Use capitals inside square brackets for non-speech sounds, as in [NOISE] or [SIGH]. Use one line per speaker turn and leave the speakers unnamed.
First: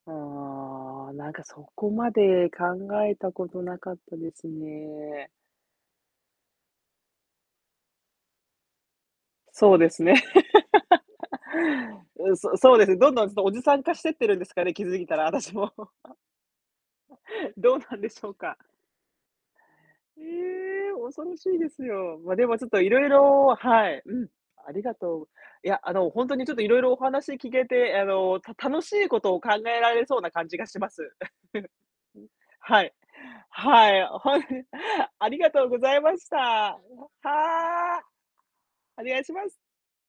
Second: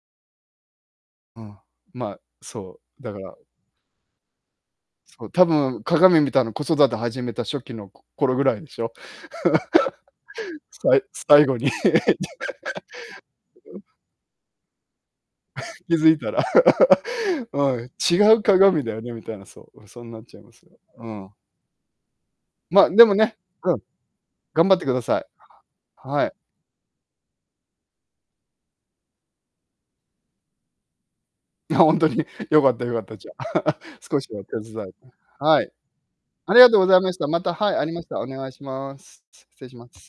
ああ、なん
う
かそ
ん、
こ
ま
ま
あ、
で考
そう、だ
え
か
た
ら。
ことなかったです
そ
ね。
う、多分鏡見たの子育て始めた初期のこ頃ぐらいでしょ。
そうですね。
[LAUGHS] さい最後に。
[LAUGHS] え、そうそうですね、どんどんそう、おじさん
[LAUGHS]
化してってるんですかね、気づいたら私も。
[LAUGHS]
[LAUGHS]
気づいたら。[LAUGHS]
どう
はい、
なんでしょ
違
う
う
か。
鏡だよねみたいな、そうそうなっちゃいますよ。
ええ、
う
恐
ん。
ろしいですよ。ま、でもちょっと
まあ
い
で
ろい
もね、
ろ
うん、
はい、うん、
頑
あ
張っ
り
てく
が
ださ
と
い。
う。いや、あの
は
ほん
い。
とにちょっといろいろお話聞けてあの、た楽しいことを考えられそうな感じがします。[CHUCKLES]
いやほんとによかっ
は
たよ
い。
かった、じゃあ。
はい、
[LAUGHS]
は
少しお
い。
手伝い。
ありが
は
とう
い。
ございました、
あり
は
がとうございました。また、はい、ありま
あ。
したらお願いしまー
お願
す。
いします。
失礼します。